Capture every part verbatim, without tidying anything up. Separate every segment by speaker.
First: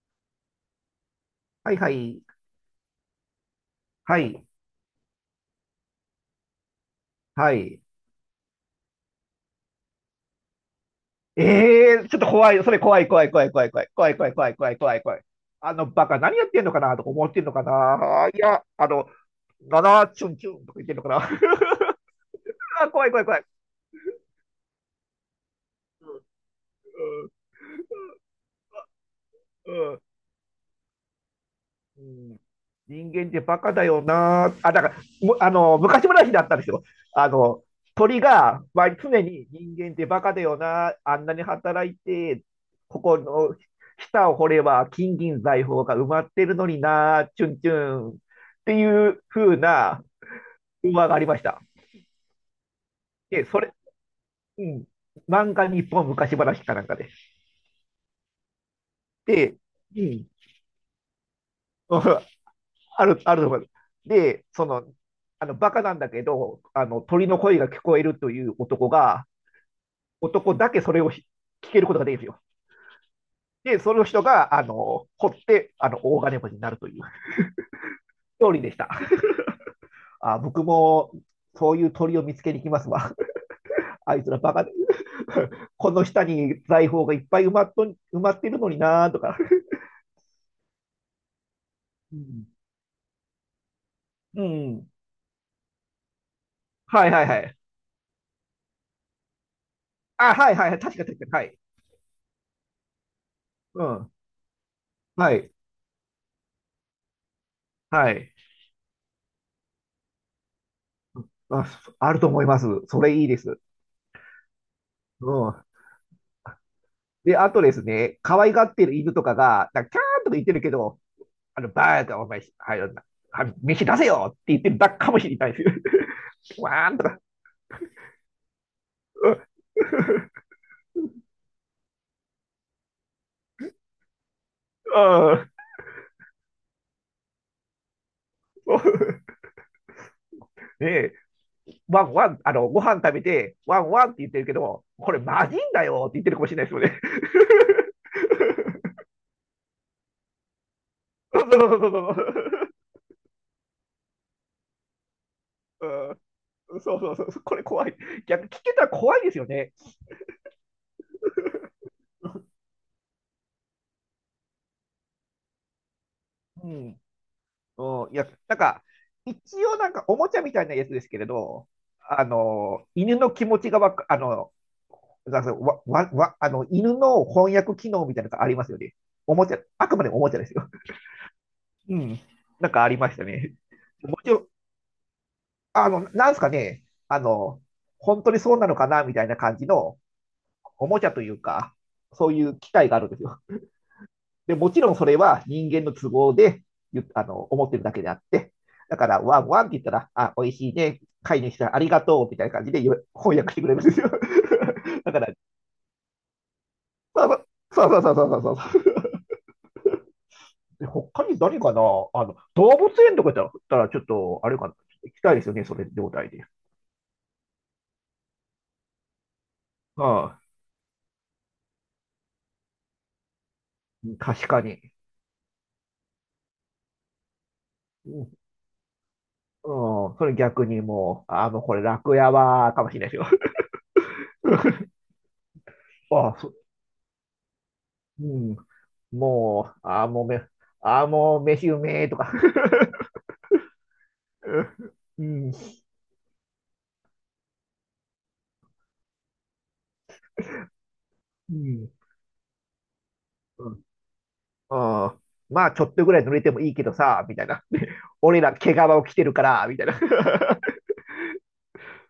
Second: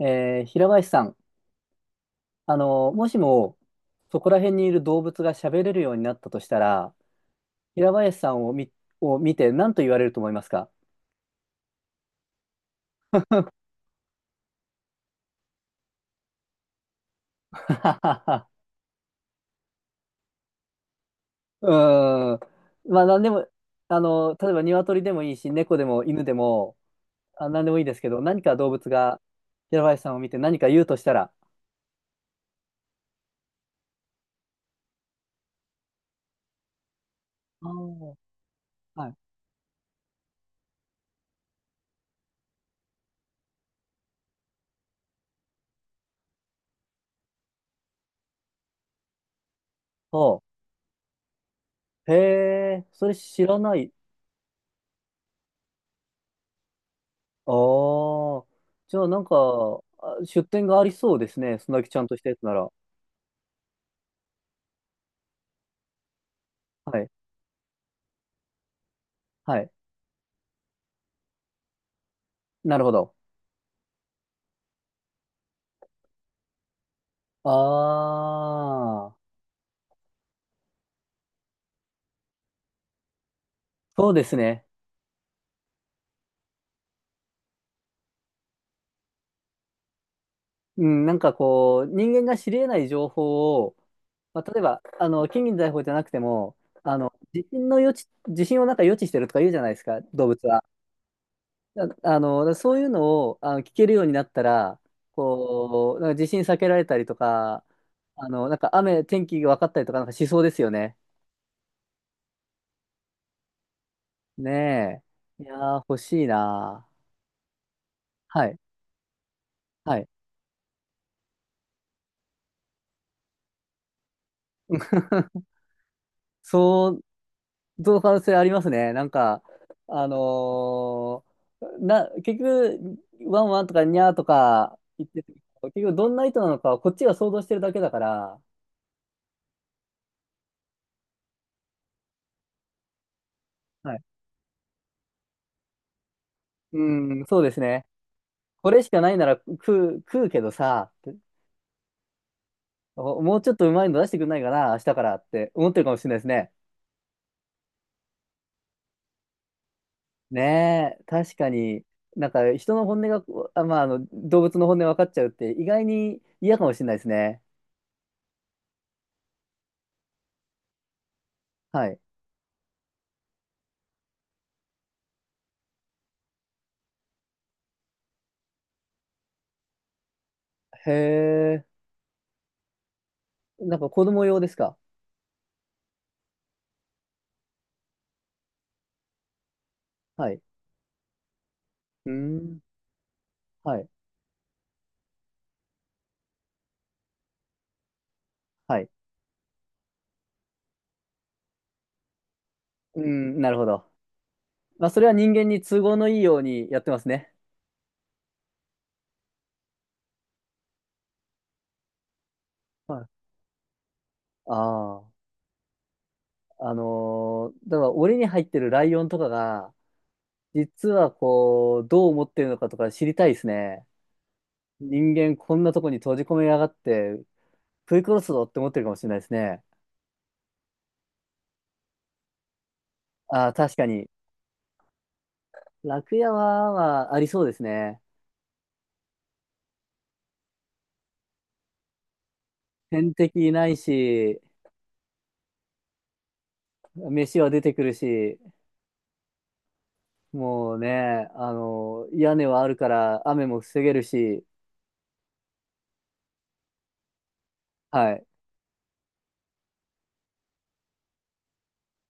Speaker 1: えー平林さん、
Speaker 2: はいはい。
Speaker 1: あの、もしも、
Speaker 2: は
Speaker 1: そこら
Speaker 2: い。
Speaker 1: 辺にいる動物が喋れるようになったとしたら、
Speaker 2: はい。
Speaker 1: 平林さんを見、を見て何と言われると思いますか？
Speaker 2: ええーちょっと怖い。それ怖い怖い怖い怖い怖い怖い怖い怖い怖い怖い怖い。あのバカ何やってんのかなとか思ってんのかな。い や、あの、ななチュンチュンとか言ってんのかな。
Speaker 1: うーん。
Speaker 2: あ、
Speaker 1: まあ、
Speaker 2: 怖い
Speaker 1: 何
Speaker 2: 怖い
Speaker 1: で
Speaker 2: 怖い。
Speaker 1: も、あの、例えば鶏でもいいし、猫でも
Speaker 2: う
Speaker 1: 犬でも、
Speaker 2: ん
Speaker 1: あ、何でもいいですけど、何か動物が
Speaker 2: う
Speaker 1: 平
Speaker 2: んう
Speaker 1: 林
Speaker 2: ん
Speaker 1: さんを見て何か言うとしたら、
Speaker 2: うん、人間ってバカだよなー。あ、だから、むあの、昔話だったんですよ。あの、
Speaker 1: あー、
Speaker 2: 鳥が、まあ、
Speaker 1: はい。
Speaker 2: 常に人間ってバカだよな。あんなに働いて、ここの下を掘れば金銀財宝が埋まってるのにな、チュンチュンっていう風な
Speaker 1: ほ
Speaker 2: 馬がありました。
Speaker 1: う。へえ、それ
Speaker 2: で、
Speaker 1: 知ら
Speaker 2: それ、
Speaker 1: ない。
Speaker 2: うん、漫画日本昔話かなんかで。
Speaker 1: ああ。じゃあ、なん
Speaker 2: で、
Speaker 1: か、
Speaker 2: う
Speaker 1: あ、
Speaker 2: ん、
Speaker 1: 出店がありそうですね。そんだけちゃんとし たやつなら。
Speaker 2: ある、あると思います。で、その、あの、バカなんだけど、あ
Speaker 1: は
Speaker 2: の、
Speaker 1: い
Speaker 2: 鳥の声が聞こえるという男が、
Speaker 1: はい。
Speaker 2: 男だけそれをひ聞けることができるんですよ。
Speaker 1: なるほど。
Speaker 2: で、その人が、あの、掘って、あの、大金持ちになるというストーリーでした。
Speaker 1: ああ、
Speaker 2: あ、僕も、そういう鳥を見つけに行きますわ。
Speaker 1: そう
Speaker 2: あ
Speaker 1: で
Speaker 2: いつ
Speaker 1: す
Speaker 2: らバカ
Speaker 1: ね。
Speaker 2: で、この下に財宝がいっぱい埋まっと、埋まってるのになーとか。
Speaker 1: うん、なんかこう、人
Speaker 2: う
Speaker 1: 間が
Speaker 2: ん。
Speaker 1: 知り得ない情報を、ま
Speaker 2: う
Speaker 1: あ、例えば、
Speaker 2: ん。
Speaker 1: あの、金銀財宝じゃなくても、あ
Speaker 2: はい
Speaker 1: の、
Speaker 2: はいは
Speaker 1: 地
Speaker 2: い。
Speaker 1: 震の予知、地震をなんか予知してるとか言うじゃないですか、動
Speaker 2: あ、
Speaker 1: 物
Speaker 2: はい
Speaker 1: は。
Speaker 2: はいはい。確か確かに。はい。
Speaker 1: あ、あの、そういうのを、あの、聞
Speaker 2: う
Speaker 1: けるように
Speaker 2: ん。
Speaker 1: なったら、
Speaker 2: はい。
Speaker 1: こう、なんか地震避けられたりとか、
Speaker 2: は
Speaker 1: あ
Speaker 2: い。
Speaker 1: の、なんか雨、天気が分かったりとか、なんかしそうですよね。
Speaker 2: あ、あると思います。それいいです。
Speaker 1: ねえ。い
Speaker 2: う
Speaker 1: や
Speaker 2: ん。
Speaker 1: ー、欲しいな
Speaker 2: で、あとです
Speaker 1: ー。
Speaker 2: ね、可
Speaker 1: は
Speaker 2: 愛
Speaker 1: い。
Speaker 2: がってる犬とかが、なんか
Speaker 1: は
Speaker 2: キャー
Speaker 1: い。
Speaker 2: ンとか言ってるけど、あの、バーカお前、はい、なはい飯出せよって言ってるだけかもしれな いです。
Speaker 1: そ
Speaker 2: わーん
Speaker 1: う、
Speaker 2: とか。
Speaker 1: その可能性ありますね。なん
Speaker 2: うん
Speaker 1: か、あのーな、結局、ワンワンとかニャーとか
Speaker 2: う
Speaker 1: 言ってて、
Speaker 2: ん、
Speaker 1: 結局どんな意図なのかはこっちが想像してるだけだから、
Speaker 2: ねえ、ワンワン、あの、ご飯食べて、ワン
Speaker 1: はい。
Speaker 2: ワンって言ってるけど、これマジんだよって言ってるかもしれないですよ
Speaker 1: う
Speaker 2: ね。
Speaker 1: ん、そうですね。これしかないなら食う、食うけどさ、って
Speaker 2: そうそうそうそうそ
Speaker 1: おもうちょっとうまいの出してくんないかな、明日からって思ってる
Speaker 2: う。
Speaker 1: かもしれ
Speaker 2: う
Speaker 1: ないで
Speaker 2: ん、
Speaker 1: すね。
Speaker 2: そうそうそう。これ怖い。逆、聞けたら怖いですよね。
Speaker 1: ねえ、確かに、なんか人の本音が、あ、まあ、あの、動物の本音分かっちゃうって意外に嫌か
Speaker 2: う
Speaker 1: もしれない
Speaker 2: ん
Speaker 1: ですね。
Speaker 2: うん、いや、なんか、一応なんかおもちゃみたいなやつですけれど、
Speaker 1: はい。
Speaker 2: あの、犬の気持ちがわか、あの、なんかわ、わ、わ、あの、犬の翻訳機能みたいなのがありますよね。おもちゃ、あくまでもおもちゃですよ。
Speaker 1: へえ、
Speaker 2: うん。なんかありましたね。
Speaker 1: なんか子
Speaker 2: も
Speaker 1: 供
Speaker 2: ち
Speaker 1: 用
Speaker 2: ろん、
Speaker 1: ですか？
Speaker 2: あの、なんすかね、あの、本当にそうなのかなみたいな感じの
Speaker 1: はい。
Speaker 2: おもちゃというか、
Speaker 1: うー
Speaker 2: そういう
Speaker 1: ん。
Speaker 2: 機械があるんですよ。
Speaker 1: はい。
Speaker 2: で、もちろんそれは人間の都合であの思ってるだけであって、
Speaker 1: はい。
Speaker 2: だから、ワンワンって言ったら、あ、美味しいね、飼い主さんありがとうみたいな感じで
Speaker 1: うー
Speaker 2: 翻
Speaker 1: ん、な
Speaker 2: 訳し
Speaker 1: る
Speaker 2: て
Speaker 1: ほ
Speaker 2: くれるん
Speaker 1: ど。
Speaker 2: ですよ。
Speaker 1: まあ、そ れは
Speaker 2: だか
Speaker 1: 人
Speaker 2: ら、
Speaker 1: 間に都合のいいようにやってますね。
Speaker 2: そうそうそうそうそうそうそう。他に何かな、あの、動物
Speaker 1: は
Speaker 2: 園
Speaker 1: い。
Speaker 2: とかだったら、ちょっと、あ
Speaker 1: あ
Speaker 2: れかな、行き
Speaker 1: あ。
Speaker 2: たいですよね、それ状態で。
Speaker 1: あのーだから、檻に入ってるライオンとかが、
Speaker 2: ああ、
Speaker 1: 実はこう、どう思ってるのかとか知りたいですね。
Speaker 2: 確かに。
Speaker 1: 人間こんなとこに閉じ込めやがって、食い
Speaker 2: う
Speaker 1: 殺す
Speaker 2: ん、
Speaker 1: ぞって思ってるかもしれないですね。
Speaker 2: うん、それ逆にもう、あ、もうこれ楽屋は、かもしれないですよ。
Speaker 1: ああ、確かに。楽
Speaker 2: あ
Speaker 1: 屋
Speaker 2: あ、そ、
Speaker 1: は、まあ、ありそうですね。
Speaker 2: うん、もう、ああ、もうめ、ああ、もう飯うめえとか。
Speaker 1: 天 敵いないし、
Speaker 2: うん、
Speaker 1: 飯は出てくるし、もうね、あ
Speaker 2: うん、
Speaker 1: の、屋根はあるから雨も
Speaker 2: うん。
Speaker 1: 防げるし、
Speaker 2: あー、まあ、ちょっとぐらい濡れてもいいけどさ、みたいな。
Speaker 1: は い。
Speaker 2: 俺ら毛皮を着てるから、みたいな。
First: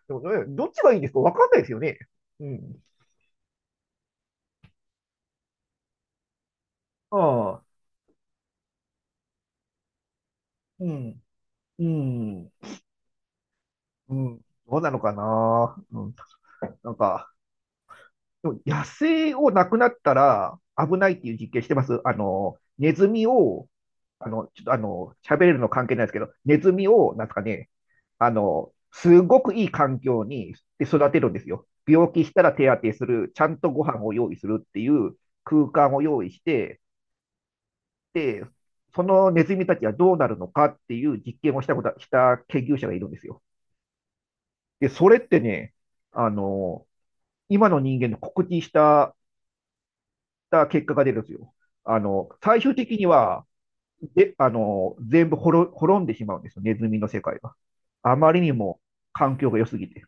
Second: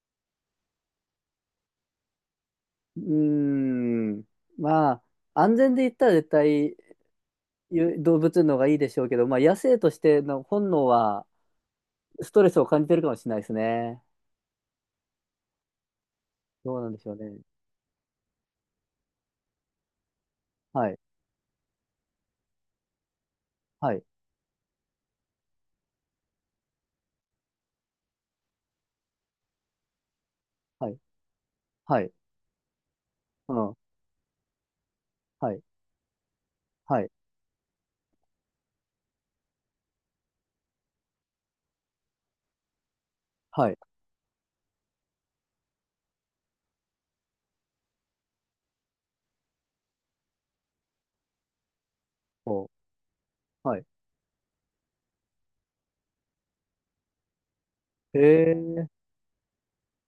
Speaker 2: でもね、どっちがいいんですかわかんないですよね。うん。
Speaker 1: うーん。まあ、安全で言ったら絶対
Speaker 2: ああ、
Speaker 1: ゆ動物の方がいいでしょうけど、まあ野生としての本能
Speaker 2: うん、
Speaker 1: は
Speaker 2: う
Speaker 1: ストレ
Speaker 2: ん、
Speaker 1: スを感じてるかもしれないですね。
Speaker 2: うん。どうなのかな。うん、
Speaker 1: どうなん
Speaker 2: なん
Speaker 1: でしょう
Speaker 2: か、
Speaker 1: ね。
Speaker 2: でも野生をなくなったら
Speaker 1: はい。
Speaker 2: 危ないっていう実験してます。あの、ネズミを、
Speaker 1: はい。
Speaker 2: あの、ちょっとあの、喋れるの関係ないですけど、ネズミを、なんですかね、あの、すごくいい環境にで
Speaker 1: はい。
Speaker 2: 育てるんですよ。
Speaker 1: は
Speaker 2: 病
Speaker 1: い。
Speaker 2: 気したら手当てする、ちゃ
Speaker 1: う
Speaker 2: んと
Speaker 1: ん。
Speaker 2: ご飯を用意するっていう
Speaker 1: はい。
Speaker 2: 空間を用意して、
Speaker 1: はい。
Speaker 2: で、そのネズミたちはどうなるのかっていう実験をしたこと、した研究者がいるんですよ。
Speaker 1: はい。
Speaker 2: で、それってね、あの、今の人間の告知したた結果が出るんですよ。あの、最
Speaker 1: お、
Speaker 2: 終的には、
Speaker 1: はい。
Speaker 2: で、あの、全部滅滅んでしまうんですよ、ネズミの世界が。あ
Speaker 1: へ
Speaker 2: まりにも
Speaker 1: え、
Speaker 2: 環境が良すぎて。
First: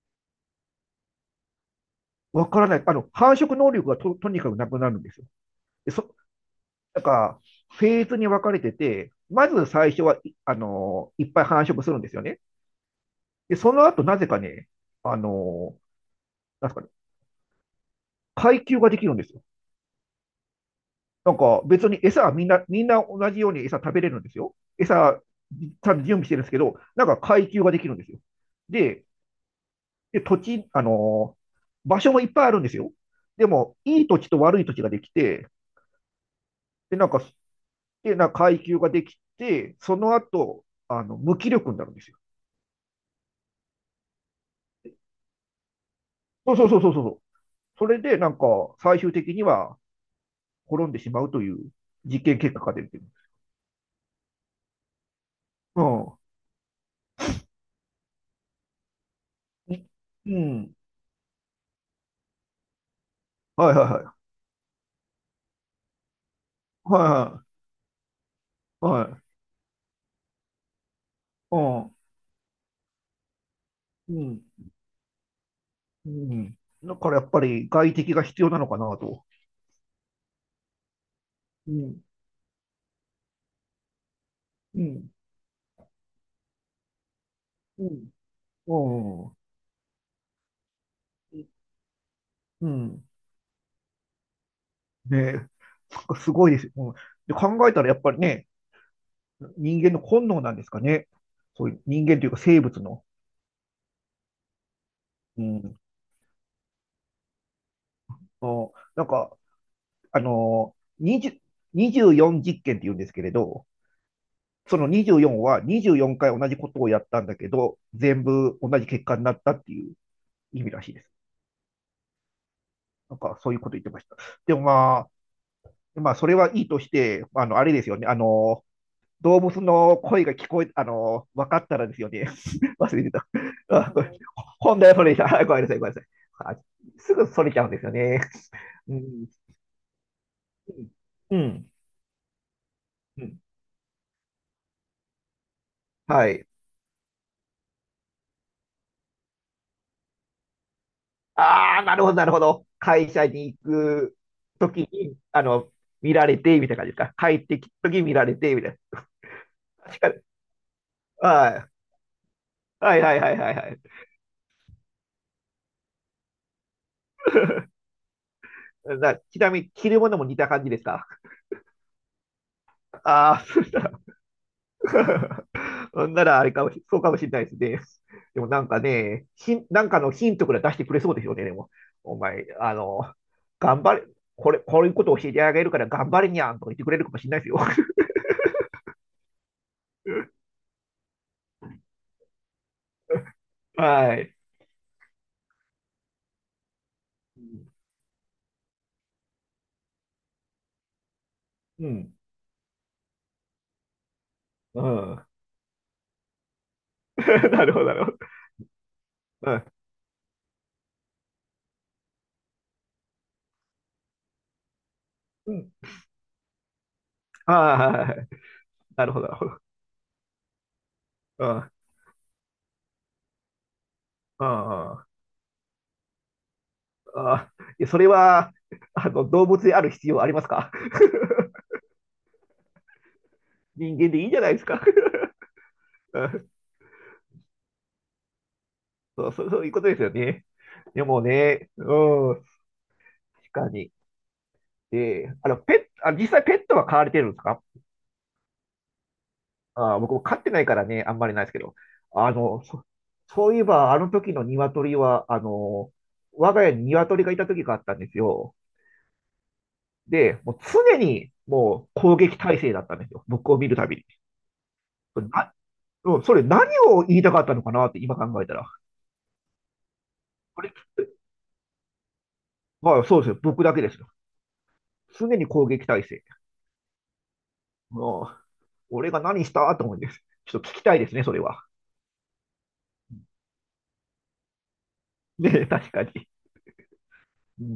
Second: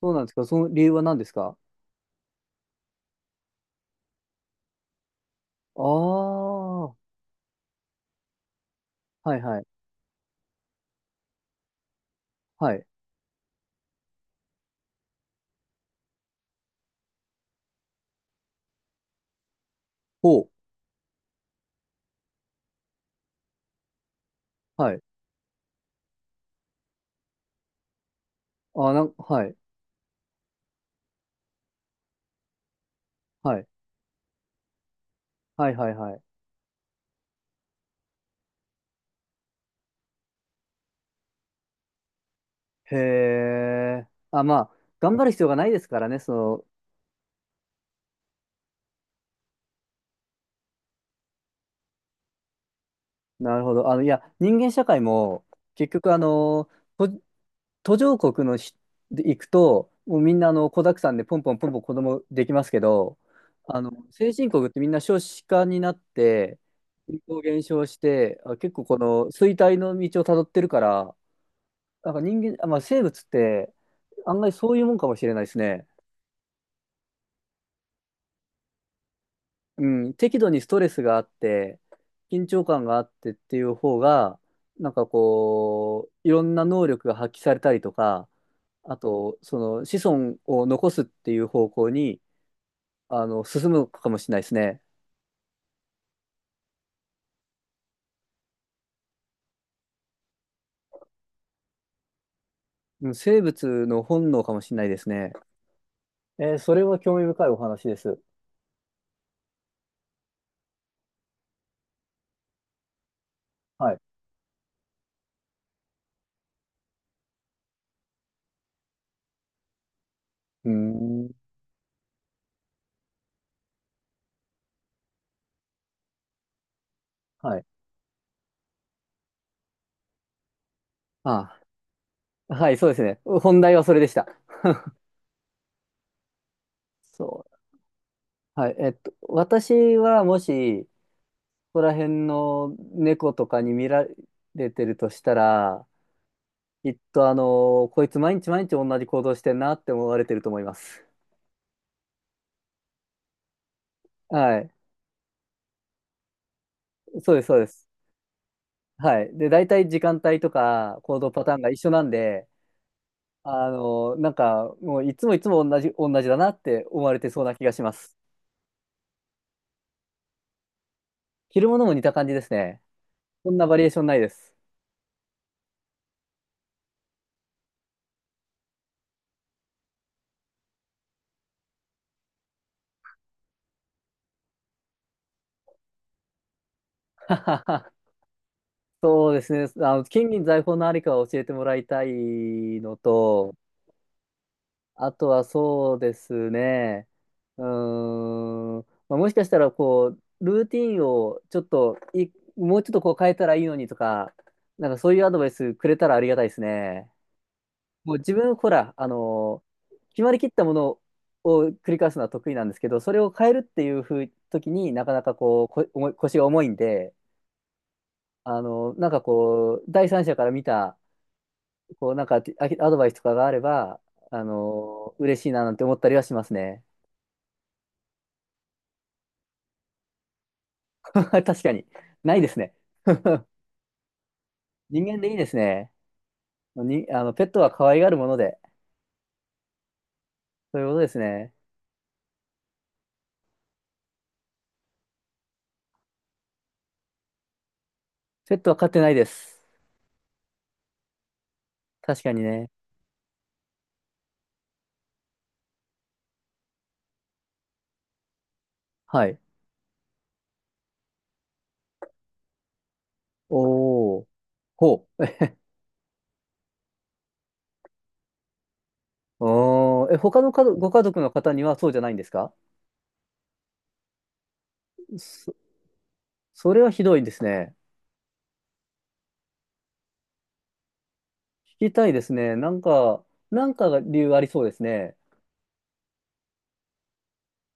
Speaker 1: そうなんですか。その理由は何ですか？
Speaker 2: わからない。あの、繁殖能力がと、とにかくなくなるんですよ。
Speaker 1: あ
Speaker 2: で、そ、
Speaker 1: あー、
Speaker 2: なんか、フェーズに分かれてて、
Speaker 1: はい
Speaker 2: ま
Speaker 1: はい。
Speaker 2: ず最初は、いあの、いっぱい繁殖するんですよね。
Speaker 1: はい。
Speaker 2: で、その後、なぜかね、あの、なんですかね、階級ができるんですよ。
Speaker 1: ほ
Speaker 2: なんか別に餌はみんな、みんな同じように餌食べれるんですよ。
Speaker 1: う。はい。
Speaker 2: 餌、ちゃんと準備してるんですけど、なんか階級ができるんですよ。
Speaker 1: あー、な
Speaker 2: で、
Speaker 1: ん、はい。
Speaker 2: で、土地、あのー場所もいっぱいあるんですよ。で
Speaker 1: はい。
Speaker 2: も、いい土地と悪い土地ができて、
Speaker 1: はいはいはい。
Speaker 2: で、なんか、で、なんか階級ができて、その後、あの、無気力になるんですよ。
Speaker 1: へえ。あ、まあ、頑張る必要がないですからね、そ
Speaker 2: そう
Speaker 1: の。
Speaker 2: そうそうそうそう。それで、なんか、最終的には滅んでしまうという実験結果が出てる。
Speaker 1: なるほど。あの、いや、人間社会も、
Speaker 2: う
Speaker 1: 結局、あ
Speaker 2: ん。
Speaker 1: の、途途上国のし、で行くと、もうみん
Speaker 2: う
Speaker 1: な、あの、
Speaker 2: ん。
Speaker 1: 子沢山でポンポンポンポン子供できますけど、
Speaker 2: はい
Speaker 1: あ
Speaker 2: はい
Speaker 1: の、
Speaker 2: はい。
Speaker 1: 先進国ってみんな少子化になって、人口
Speaker 2: は
Speaker 1: 減少して、あ、結構
Speaker 2: い
Speaker 1: こ
Speaker 2: はい。はい。
Speaker 1: の衰退の道をたどってるから、なんか人間、あ、まあ、生物って、
Speaker 2: うん。
Speaker 1: 案外
Speaker 2: うん。
Speaker 1: そういうもんかもしれないですね。
Speaker 2: うん。だからやっぱり外敵が必要なのかなと。
Speaker 1: うん、適度にストレスがあっ
Speaker 2: う
Speaker 1: て、
Speaker 2: ん。
Speaker 1: 緊張感があってっていう方が、
Speaker 2: う
Speaker 1: なんか
Speaker 2: ん。
Speaker 1: こう、いろんな能力が発揮されたり
Speaker 2: う
Speaker 1: と
Speaker 2: ん。
Speaker 1: か、あ
Speaker 2: うん。
Speaker 1: と、その子孫を残すっていう方向に、
Speaker 2: うん。
Speaker 1: あの、進むかもしれないですね。
Speaker 2: ねえ。そっかすごいです。うん、で考えたらやっぱりね、人間の本能なんですかね。そういう人間というか生物の。
Speaker 1: うん、生物の本能かもしれないですね。
Speaker 2: うん。
Speaker 1: えーそれは興味深いお話です。
Speaker 2: あ、なんか、あのー、にじゅう にじゅうよん実験って言うんですけれど、
Speaker 1: はい。
Speaker 2: そのにじゅうよんはにじゅうよんかい同じことをやったんだけど、全部同じ結果になったっていう意
Speaker 1: う
Speaker 2: 味
Speaker 1: ー
Speaker 2: らしいです。
Speaker 1: ん。
Speaker 2: なんかそういうこと言ってました。でもまあ、まあ、それはいいとして、あの、
Speaker 1: はい。
Speaker 2: あれですよね。あの、動物の声が聞こえ、あの、分
Speaker 1: あ、
Speaker 2: かったらですよね。
Speaker 1: はい、そうで
Speaker 2: 忘
Speaker 1: す
Speaker 2: れて
Speaker 1: ね。
Speaker 2: た。
Speaker 1: 本題は
Speaker 2: あ、
Speaker 1: それ
Speaker 2: こ
Speaker 1: で
Speaker 2: れ
Speaker 1: した。
Speaker 2: 本題はそれでした。はい、ごめんなさい、ごめんなさい。あ、すぐそ
Speaker 1: そ
Speaker 2: れちゃうんですよね。
Speaker 1: う。はい。えっ
Speaker 2: う
Speaker 1: と、
Speaker 2: ん。
Speaker 1: 私はもし、
Speaker 2: うん。
Speaker 1: こら辺の
Speaker 2: う
Speaker 1: 猫
Speaker 2: ん、
Speaker 1: とかに見られてるとしたら、
Speaker 2: はい。
Speaker 1: きっとあの、こいつ毎日毎日同じ行動してんなって思われてると思います。
Speaker 2: ああ、なるほど、なるほど。会社に行く
Speaker 1: は
Speaker 2: と
Speaker 1: い。
Speaker 2: きに、あの、見られて、みたいな感じですか。
Speaker 1: そ
Speaker 2: 帰
Speaker 1: うです、
Speaker 2: っ
Speaker 1: そ
Speaker 2: て
Speaker 1: うで
Speaker 2: き
Speaker 1: す。
Speaker 2: たとき見られて、みたいな。
Speaker 1: はい。で、大体時
Speaker 2: 確かに。
Speaker 1: 間帯とか行動パタ
Speaker 2: は
Speaker 1: ーンが
Speaker 2: い。
Speaker 1: 一緒なんで、
Speaker 2: はいはいはいはいは
Speaker 1: あの、なんかもういつもいつも同じ、同じだなって思われてそうな気がします。
Speaker 2: い。な、ちなみに、着るものも似た感じですか。
Speaker 1: 着るものも似た感じですね。
Speaker 2: ああ、
Speaker 1: こん
Speaker 2: そう
Speaker 1: な
Speaker 2: し
Speaker 1: バリエー
Speaker 2: た。
Speaker 1: ションないです。
Speaker 2: ほんなら、あれかもし、そうかもしれないですね。でもなんかね、ヒン、なんかのヒントくらい出してくれそうですよね、でも。お前、あの、頑張れ、これ、こういうことを教えてあげるから頑張れにゃんとか言ってくれるかもし れ
Speaker 1: は
Speaker 2: ないですよ。
Speaker 1: はは、 そうですね。あの、金銀財宝のありかを教えてもらいたいのと、
Speaker 2: はい。
Speaker 1: あとはそうですね。うーん。まあ、もしかしたら、こう、ルーティンをちょっ
Speaker 2: う
Speaker 1: と
Speaker 2: ん。
Speaker 1: い、もうちょっとこう変えたらいいのにとか、
Speaker 2: う
Speaker 1: なんかそういう
Speaker 2: ん。
Speaker 1: アドバイスくれたらありがたいですね。
Speaker 2: なるほど、なるほ
Speaker 1: もう
Speaker 2: ど。
Speaker 1: 自分、ほら、あ
Speaker 2: う
Speaker 1: の、
Speaker 2: ん。
Speaker 1: 決まりきったものを繰り返すのは得意なんですけど、それを変えるっていうふう時になかなか
Speaker 2: う
Speaker 1: こう、
Speaker 2: ん。
Speaker 1: こ、重い腰が重いんで、
Speaker 2: ああ、はいはい、
Speaker 1: あの、
Speaker 2: な
Speaker 1: なん
Speaker 2: るほ
Speaker 1: か
Speaker 2: ど、なるほど。
Speaker 1: こう、第三者から見た、
Speaker 2: うん。うん。
Speaker 1: こう、なんかあアドバイスとかがあれば、あ
Speaker 2: あ
Speaker 1: の、嬉しいななんて思ったりはしますね。
Speaker 2: あ。いや、それは、あの、動物である必要ありますか？
Speaker 1: 確かに。ないですね。
Speaker 2: 人間でいいじゃないですか。
Speaker 1: 人間でいいですね。
Speaker 2: うん、
Speaker 1: に、あの、ペットは可愛がるもので。
Speaker 2: そう、そう、そういうことですよね。
Speaker 1: そういうこと
Speaker 2: で
Speaker 1: です
Speaker 2: も
Speaker 1: ね。
Speaker 2: ね、うん。確かに。で、あの、ペット、あ、実際ペットは飼われてるんですか？
Speaker 1: ペットは飼ってないです。
Speaker 2: あー、僕も飼ってないからね、あんまりないですけど。
Speaker 1: 確
Speaker 2: あ
Speaker 1: かに
Speaker 2: の、
Speaker 1: ね。
Speaker 2: そ、そういえば、あの時の鶏は、あの、我が家に鶏がいた時があったんですよ。
Speaker 1: はい。
Speaker 2: で、もう常にもう攻撃態勢だったんですよ。僕を見るたびに。
Speaker 1: おー。ほう。
Speaker 2: な、うん、それ何を言いたかったのかなって今考えたら。
Speaker 1: おー。え、他の
Speaker 2: こ
Speaker 1: か
Speaker 2: れ、
Speaker 1: どご家族の方にはそうじゃないんですか？
Speaker 2: まあそうですよ。僕だけですよ。常に
Speaker 1: そ、
Speaker 2: 攻撃態勢。
Speaker 1: それはひどいですね。
Speaker 2: もう、俺が何したと思うんです。ちょっと聞きたいですね、それは。
Speaker 1: 聞きたいですね。なんか、なんかが理由ありそうですね。
Speaker 2: ね、確かに。うん